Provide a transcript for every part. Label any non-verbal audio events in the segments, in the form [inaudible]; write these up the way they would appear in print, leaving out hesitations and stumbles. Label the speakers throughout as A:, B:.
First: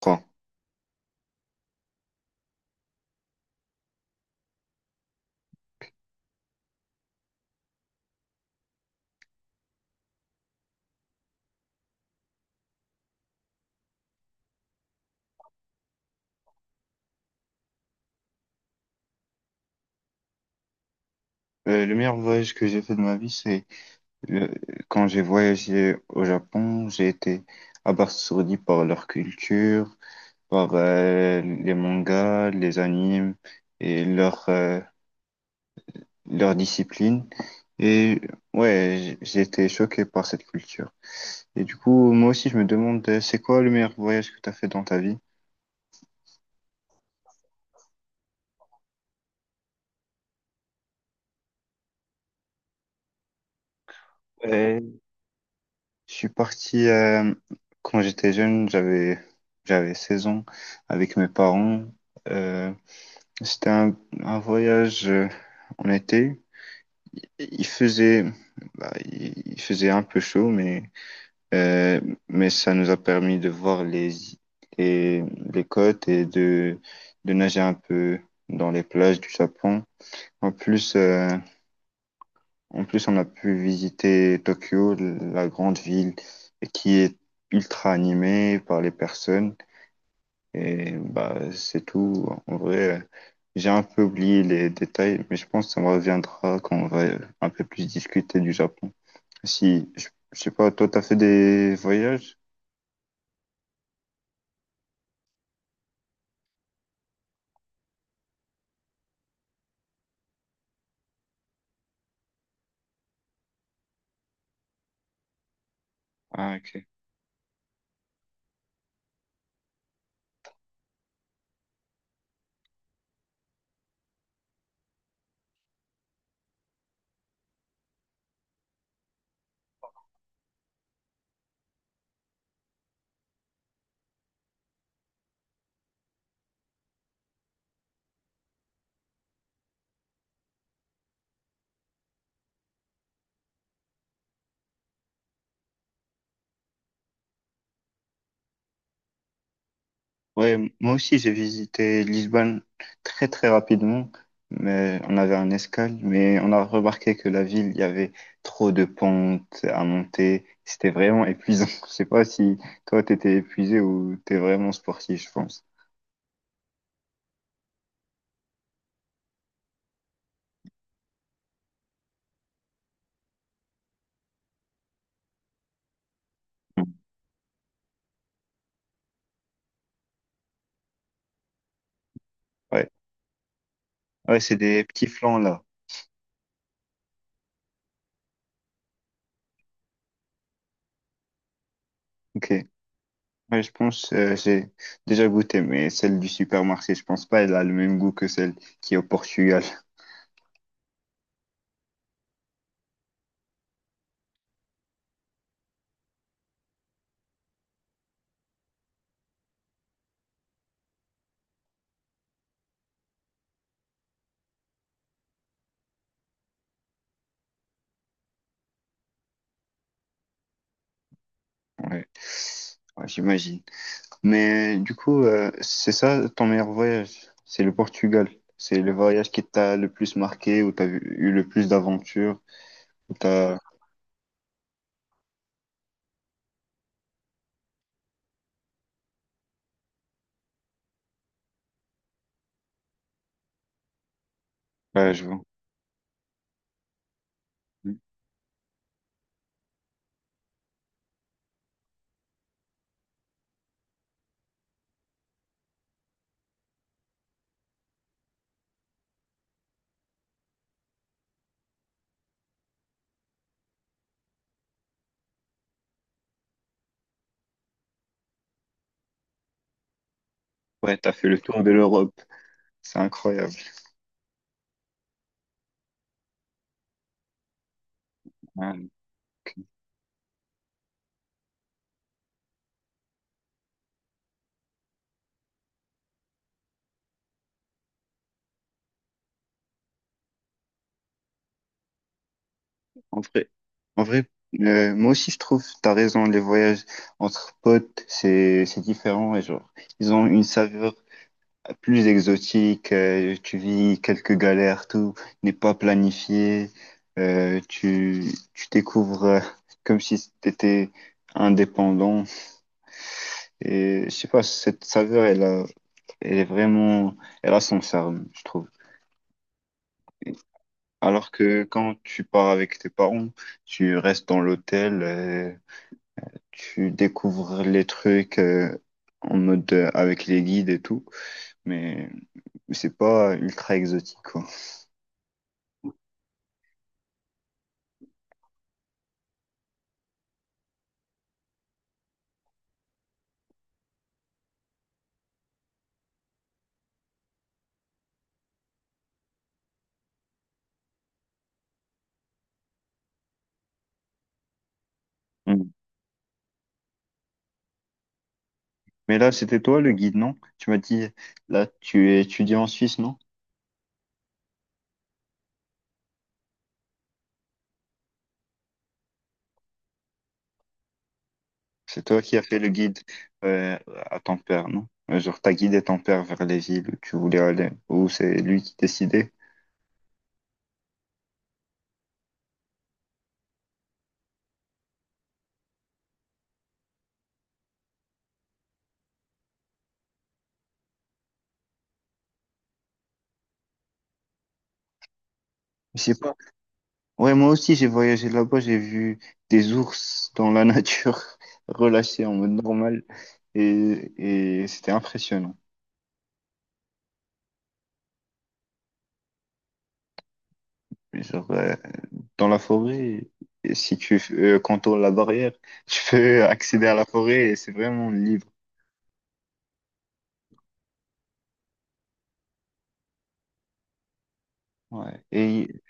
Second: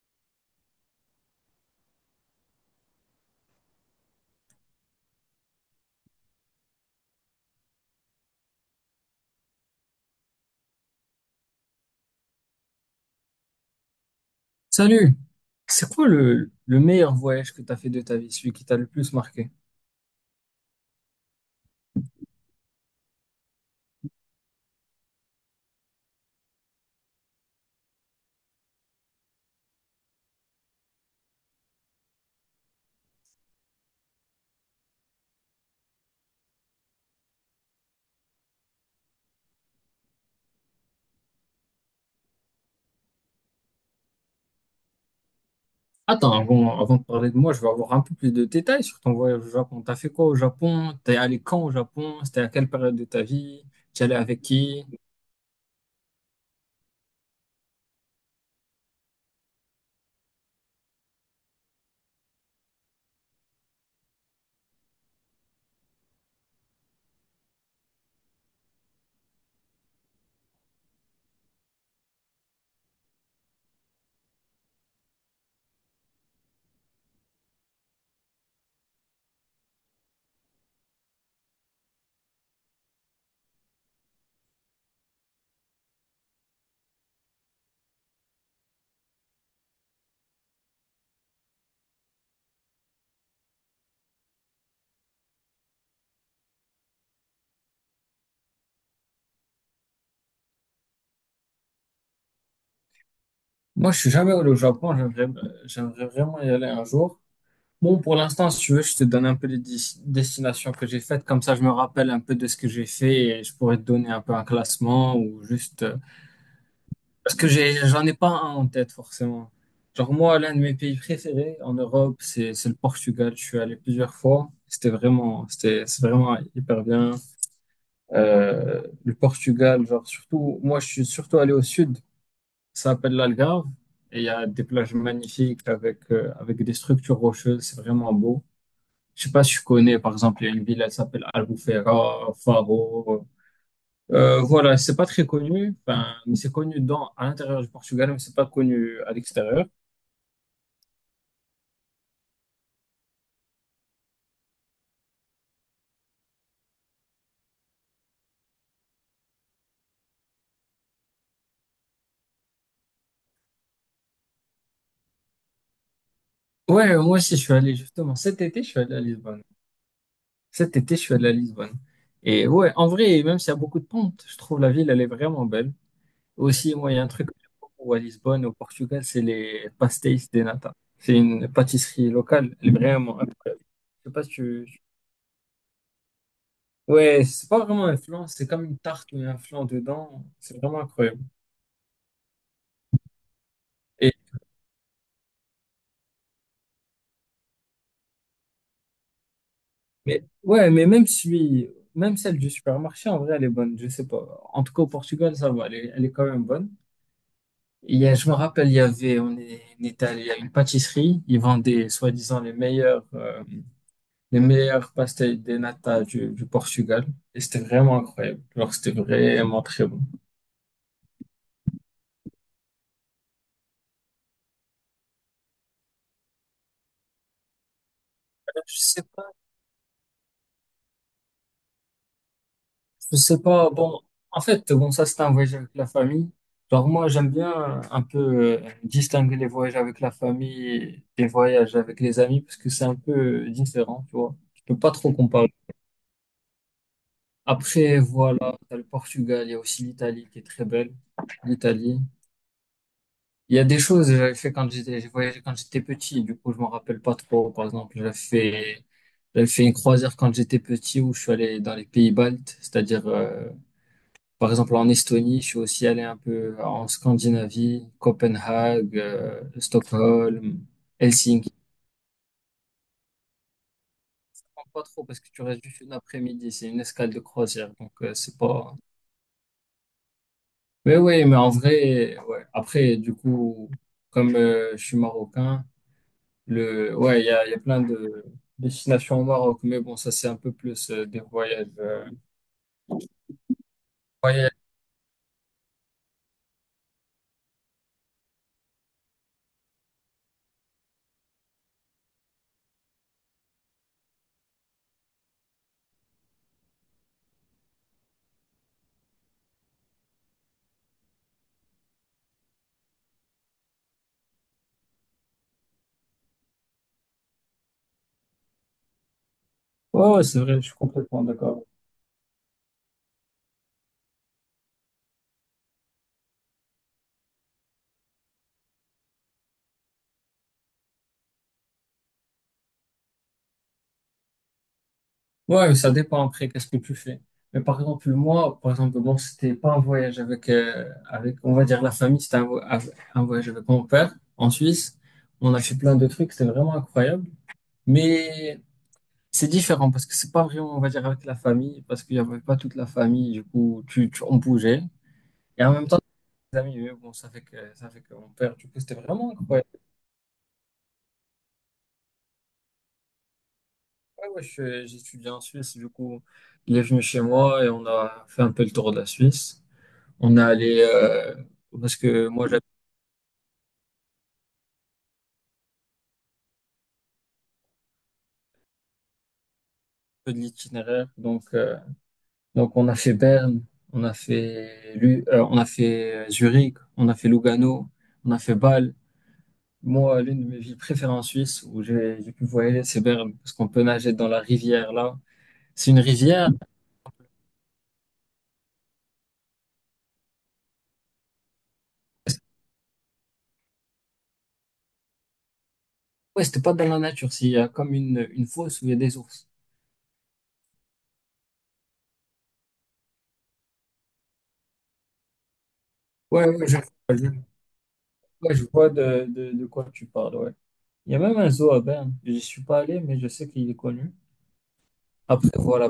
A: Quoi?
B: Salut, c'est quoi le meilleur voyage que tu as fait de ta vie, celui qui t'a le plus marqué?
A: Le meilleur voyage que j'ai fait de ma vie, c'est le- quand j'ai voyagé au Japon, j'ai été abasourdi par leur culture, par les mangas, les animes et leur discipline. Et ouais, j'ai été choqué par cette culture. Et du coup, moi aussi, je me demande, c'est quoi le meilleur voyage que tu as fait dans ta vie?
B: Attends, avant de parler de moi, je veux avoir un peu plus de détails sur ton voyage au Japon. T'as fait quoi au Japon? T'es allé quand au Japon? C'était à quelle période de ta vie? T'y allais avec qui?
A: Euh, je suis parti quand j'étais jeune, j'avais 16 ans avec mes parents. euh, C'était un voyage en été. Il faisait, il faisait un peu chaud, euh, mais ça nous a permis de voir les côtes et de nager un peu dans les plages du Japon. En plus, euh, En plus, on a pu visiter Tokyo, la grande ville qui est ultra animée par les personnes. Et bah, c'est tout. En vrai, j'ai un peu oublié les détails, mais je pense que ça me reviendra quand on va un peu plus discuter du Japon. Si, je sais pas, toi, t'as fait des voyages?
B: Moi, je suis jamais allé au Japon, j'aimerais vraiment y aller un jour. Bon, pour l'instant, si tu veux, je te donne un peu les destinations que j'ai faites, comme ça je me rappelle un peu de ce que j'ai fait et je pourrais te donner un peu un classement ou juste
A: Ah, ok.
B: parce que j'en ai pas un en tête forcément. Genre moi, l'un de mes pays préférés en Europe, c'est le Portugal. Je suis allé plusieurs fois. C'est vraiment hyper bien. Le Portugal, genre surtout, moi je suis surtout allé au sud. Ça s'appelle l'Algarve et il y a des plages magnifiques avec avec des structures rocheuses. C'est vraiment beau. Je sais pas si tu connais, par exemple, il y a une ville, elle s'appelle Albufeira, Faro. Voilà, c'est pas très connu, enfin, mais c'est connu dans, à l'intérieur du Portugal, mais c'est pas connu à l'extérieur.
A: Ouais, moi aussi, j'ai visité Lisbonne très, très rapidement, mais on avait un escale, mais on a remarqué que la ville, il y avait trop de pentes à monter. C'était vraiment épuisant. [laughs] Je sais pas si toi, t'étais épuisé ou t'es vraiment sportif, je pense.
B: Ouais, moi aussi, je suis allé justement. Cet été, je suis allé à Lisbonne. Cet été, je suis allé à Lisbonne. Et ouais, en vrai, même s'il y a beaucoup de pentes, je trouve la ville, elle est vraiment belle. Aussi,
A: Mm.
B: moi, il y a un truc que j'aime beaucoup à Lisbonne, au Portugal, c'est les pastéis de nata. C'est une pâtisserie locale, elle est
A: Ouais.
B: vraiment incroyable. Je sais pas si
A: Ah ouais, c'est
B: tu...
A: des petits flans là.
B: Ouais, c'est pas vraiment un flan, c'est comme une tarte mais un flan dedans. C'est vraiment incroyable.
A: Ok. Ouais, je pense, j'ai déjà goûté, mais celle du supermarché, je pense pas, elle a le même goût que celle qui est au Portugal. [laughs]
B: Mais ouais, mais même celui, même celle du supermarché, en vrai, elle est bonne. Je sais pas. En tout cas, au Portugal, ça va. Elle est quand même bonne. Je me rappelle, il y avait, on est allé à une pâtisserie. Ils vendaient, soi-disant, les meilleurs pastel de nata du Portugal. Et c'était vraiment incroyable. Alors, c'était vraiment très bon.
A: Ouais, ouais, j'imagine. Mais du coup, c'est ça ton meilleur voyage? C'est le Portugal.
B: Je
A: C'est le
B: sais pas.
A: voyage qui t'a le plus marqué, où eu le plus d'aventures, où
B: Je sais
A: t'as,
B: pas, bon, en fait, bon, ça c'est un voyage avec la famille. Genre moi, j'aime bien un peu distinguer les voyages avec la famille des voyages avec les amis parce que c'est un peu différent, tu vois. Je peux pas trop
A: ouais, je vois.
B: comparer. Après, voilà, t'as le Portugal, il y a aussi l'Italie qui est très belle. L'Italie. Il y a des choses que j'avais fait quand j'étais, j'ai voyagé quand j'étais petit, du coup, je m'en rappelle pas trop. Par exemple, j'avais fait une croisière quand j'étais petit où je suis allé dans les pays baltes, c'est-à-dire, par exemple, en Estonie, je suis aussi allé un peu en Scandinavie, Copenhague, Stockholm,
A: Ouais, t'as fait le
B: Helsinki.
A: tour de l'Europe. C'est incroyable.
B: Je comprends pas trop parce que tu restes juste une après-midi, c'est une escale de croisière, donc c'est pas.
A: Ouais.
B: Mais oui, mais en vrai, ouais. Après, du coup, comme je suis marocain, ouais, il y a plein de destinations au Maroc, mais bon, ça c'est un peu plus des voyages.
A: En vrai, en vrai,
B: Voyages.
A: moi aussi je trouve, t'as raison, les voyages entre potes, c'est différent et genre, ils ont une saveur plus exotique, tu vis quelques galères, tout n'est pas planifié, tu découvres comme si t'étais indépendant et je sais pas, cette saveur elle a, elle est vraiment, elle a son charme, je trouve.
B: Ouais, ouais, c'est vrai, je suis complètement
A: Alors
B: d'accord.
A: que quand tu pars avec tes parents, tu restes dans l'hôtel. Tu découvres les trucs en mode avec les guides et tout, mais c'est pas ultra exotique, quoi.
B: Ouais, ça dépend après, qu'est-ce que tu fais. Mais par exemple, moi, par exemple, bon, c'était pas un voyage avec, avec, on va dire, la famille, c'était un, un voyage avec mon père en Suisse. On a fait plein de trucs, c'était vraiment incroyable. Mais c'est différent parce que c'est pas vraiment, on va dire, avec la famille, parce qu'il y avait pas toute la famille, du coup, on bougeait. Et
A: Mm.
B: en même temps, les amis, eux, bon, ça fait que mon père, du coup, c'était
A: Mais
B: vraiment
A: là, c'était
B: incroyable.
A: toi le guide, non? Tu m'as dit, là, tu es étudiant en Suisse, non?
B: Ouais, ouais, j'étudiais en Suisse, du coup, il est venu chez moi et on a fait un peu le tour de la Suisse. On est allé, parce
A: C'est toi
B: que
A: qui as
B: moi
A: fait
B: j'avais un
A: le guide euh, à ton père, non? Genre, t'as guidé ton père vers les villes où tu voulais aller, ou c'est lui qui décidait?
B: peu de l'itinéraire, donc on a fait Berne, on a fait Zurich, on a fait Lugano, on a fait Bâle. Moi, l'une de mes villes préférées en Suisse où j'ai pu voyager, c'est Berne, parce qu'on peut nager dans la rivière là. C'est une
A: Je sais pas.
B: rivière,
A: Ouais, moi aussi, j'ai voyagé là-bas, j'ai vu des ours dans la nature, [laughs] relâchés en mode normal, et c'était impressionnant.
B: ouais, c'était pas dans la nature, c'est il y a comme une fosse où il y a des ours.
A: Genre, dans la forêt. Et si tu contournes la barrière, [laughs] tu peux
B: Ouais, ouais,
A: accéder à la
B: je-
A: forêt et c'est vraiment libre.
B: ouais, je vois de quoi tu parles, ouais. Il y a même un zoo à Berne. Je suis pas allé, mais je sais qu'il est connu.
A: Ouais.
B: Après, voilà,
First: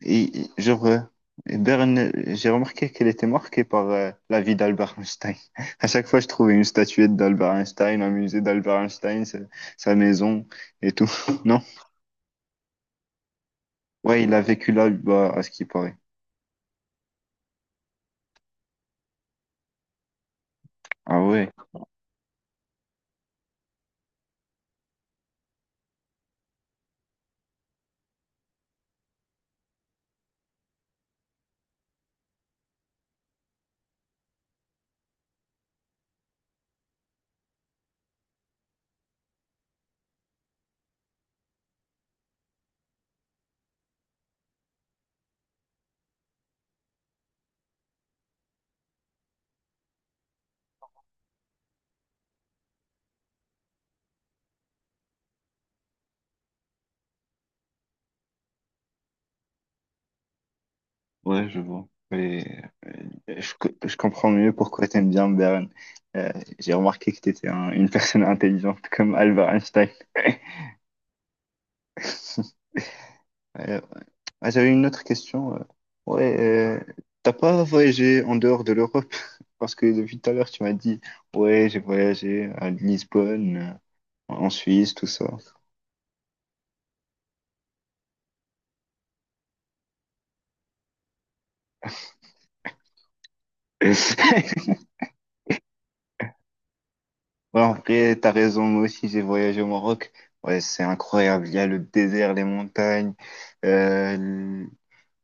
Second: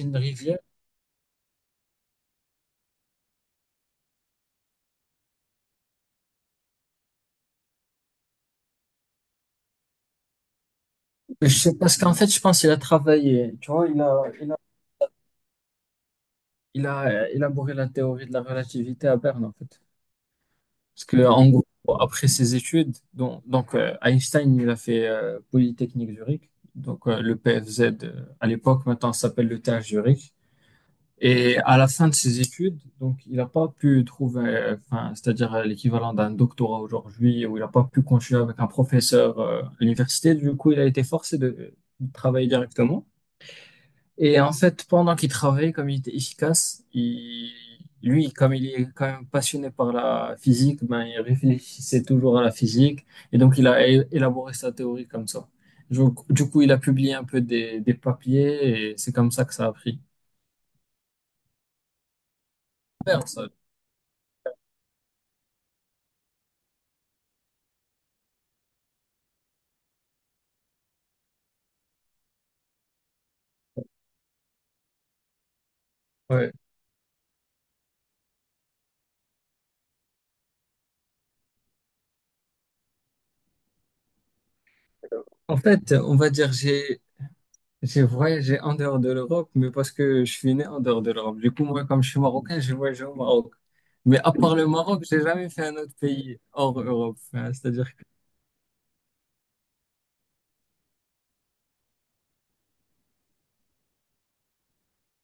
B: une
A: Et
B: rivière.
A: genre, Berne, j'ai remarqué qu'elle était marquée par la vie d'Albert Einstein. [laughs] À chaque fois, je trouvais une statuette d'Albert Einstein, un musée d'Albert Einstein, sa, sa maison et tout. [laughs]
B: Mais je
A: Non?
B: sais parce qu'en fait, je pense qu'il a travaillé. Tu vois,
A: Ouais, il a vécu là, bah, à ce qui paraît.
B: il a élaboré la théorie de la relativité à Berne, en fait. Parce
A: Ah
B: que,
A: ouais.
B: en gros, après ses études, Einstein, il a fait Polytechnique Zurich, donc le PFZ à l'époque, maintenant ça s'appelle le TH Zurich. Et à la fin de ses études, donc il n'a pas pu trouver, enfin, c'est-à-dire l'équivalent d'un doctorat aujourd'hui, où il n'a pas pu continuer avec un professeur à l'université. Du coup, il a été forcé de travailler directement. Et en fait, pendant qu'il travaillait, comme il était efficace, lui, comme il est quand même passionné par la physique, ben, il réfléchissait toujours à la physique. Et donc, il a élaboré sa théorie comme ça. Donc, du coup, il a publié un peu des papiers et c'est comme ça que ça a pris.
A: Ouais, je vois. Et, euh,
B: Super, ça.
A: je comprends mieux pourquoi tu aimes bien Beren. Euh, j'ai remarqué que tu étais une personne intelligente [laughs] comme Albert Einstein. [laughs] Euh, J'avais une autre question. Ouais,
B: Ouais.
A: euh, T'as pas voyagé en dehors de l'Europe? [laughs] Parce que depuis tout à l'heure, tu m'as dit, ouais, j'ai voyagé à Lisbonne, en Suisse, tout ça.
B: En fait, on va dire, j'ai voyagé en dehors de l'Europe, mais parce que je suis né en dehors de l'Europe. Du coup, moi, comme je suis marocain, j'ai voyagé au Maroc. Mais à part le
A: [laughs]
B: Maroc, j'ai jamais fait un autre pays hors Europe. Hein,
A: Ouais, en
B: c'est-à-dire
A: vrai, t'as raison, moi aussi j'ai voyagé au Maroc. Ouais, c'est incroyable. Il y a le désert, les montagnes, euh, l-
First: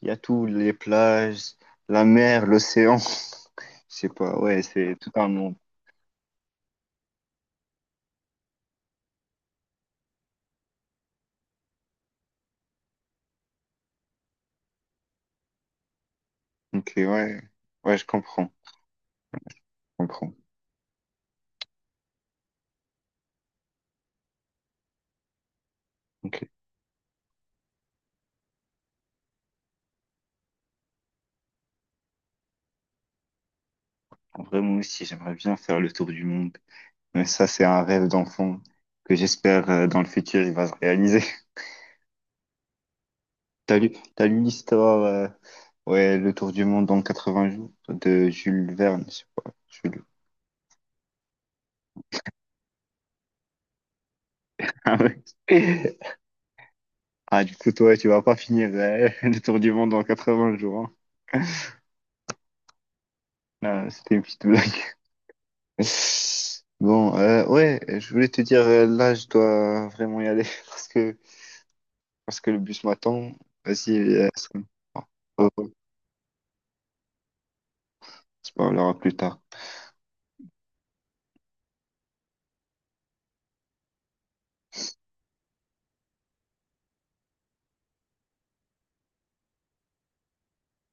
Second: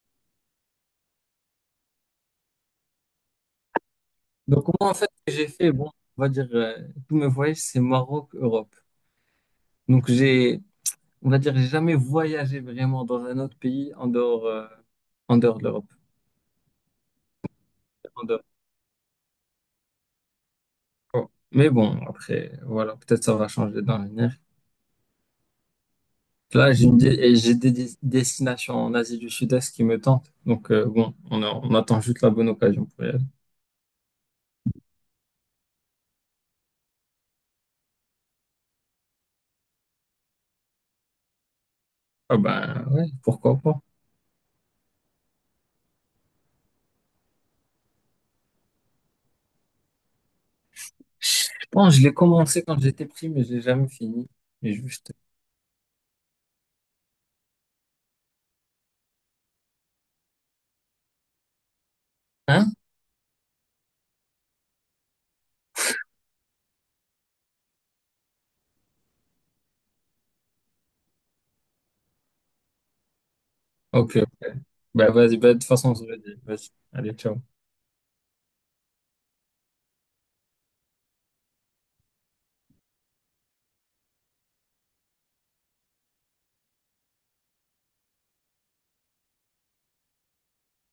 A: il y a tout, les plages, la mer, l'océan. [laughs] Je sais pas, ouais,
B: donc moi en
A: c'est
B: fait
A: tout un
B: ce que j'ai
A: monde.
B: fait, bon, on va dire tous mes voyages c'est Maroc Europe, donc j'ai on va dire j'ai jamais voyagé vraiment dans un autre pays en dehors de l'Europe
A: Ok, ouais, ouais, je
B: en dehors.
A: comprends, je comprends.
B: Oh. Mais bon après voilà peut-être ça va changer dans l'avenir,
A: Ok.
B: là j'ai une dé- et j'ai des destinations en Asie du Sud-Est qui me tentent donc bon on attend juste la bonne occasion pour y aller.
A: En vrai, moi aussi, j'aimerais bien faire le tour du monde. Mais ça, c'est un rêve d'enfant que j'espère dans le futur, il va se réaliser. [laughs]
B: Ah ben ouais pourquoi
A: T'as
B: pas.
A: lu, t'as lu l'histoire, ouais, le tour du monde en 80 jours de Jules Verne, je sais pas. Jules
B: Je pense que je l'ai commencé quand j'étais pris mais je l'ai jamais fini, mais
A: [laughs] Ah
B: juste.
A: ouais. Ah, du coup, toi, tu vas pas finir [laughs] le tour du monde en 80 jours. Hein.
B: Hein?
A: Là, c'était une petite blague. [laughs] Bon, ouais, je voulais te dire, là, je dois vraiment y aller [laughs] parce que, parce que le bus m'attend. Vas-y,
B: Ok, ok. Bah vas-y, bah,
A: on
B: de toute façon, on se le dit. Vas-y, allez, ciao.
A: se parlera plus tard.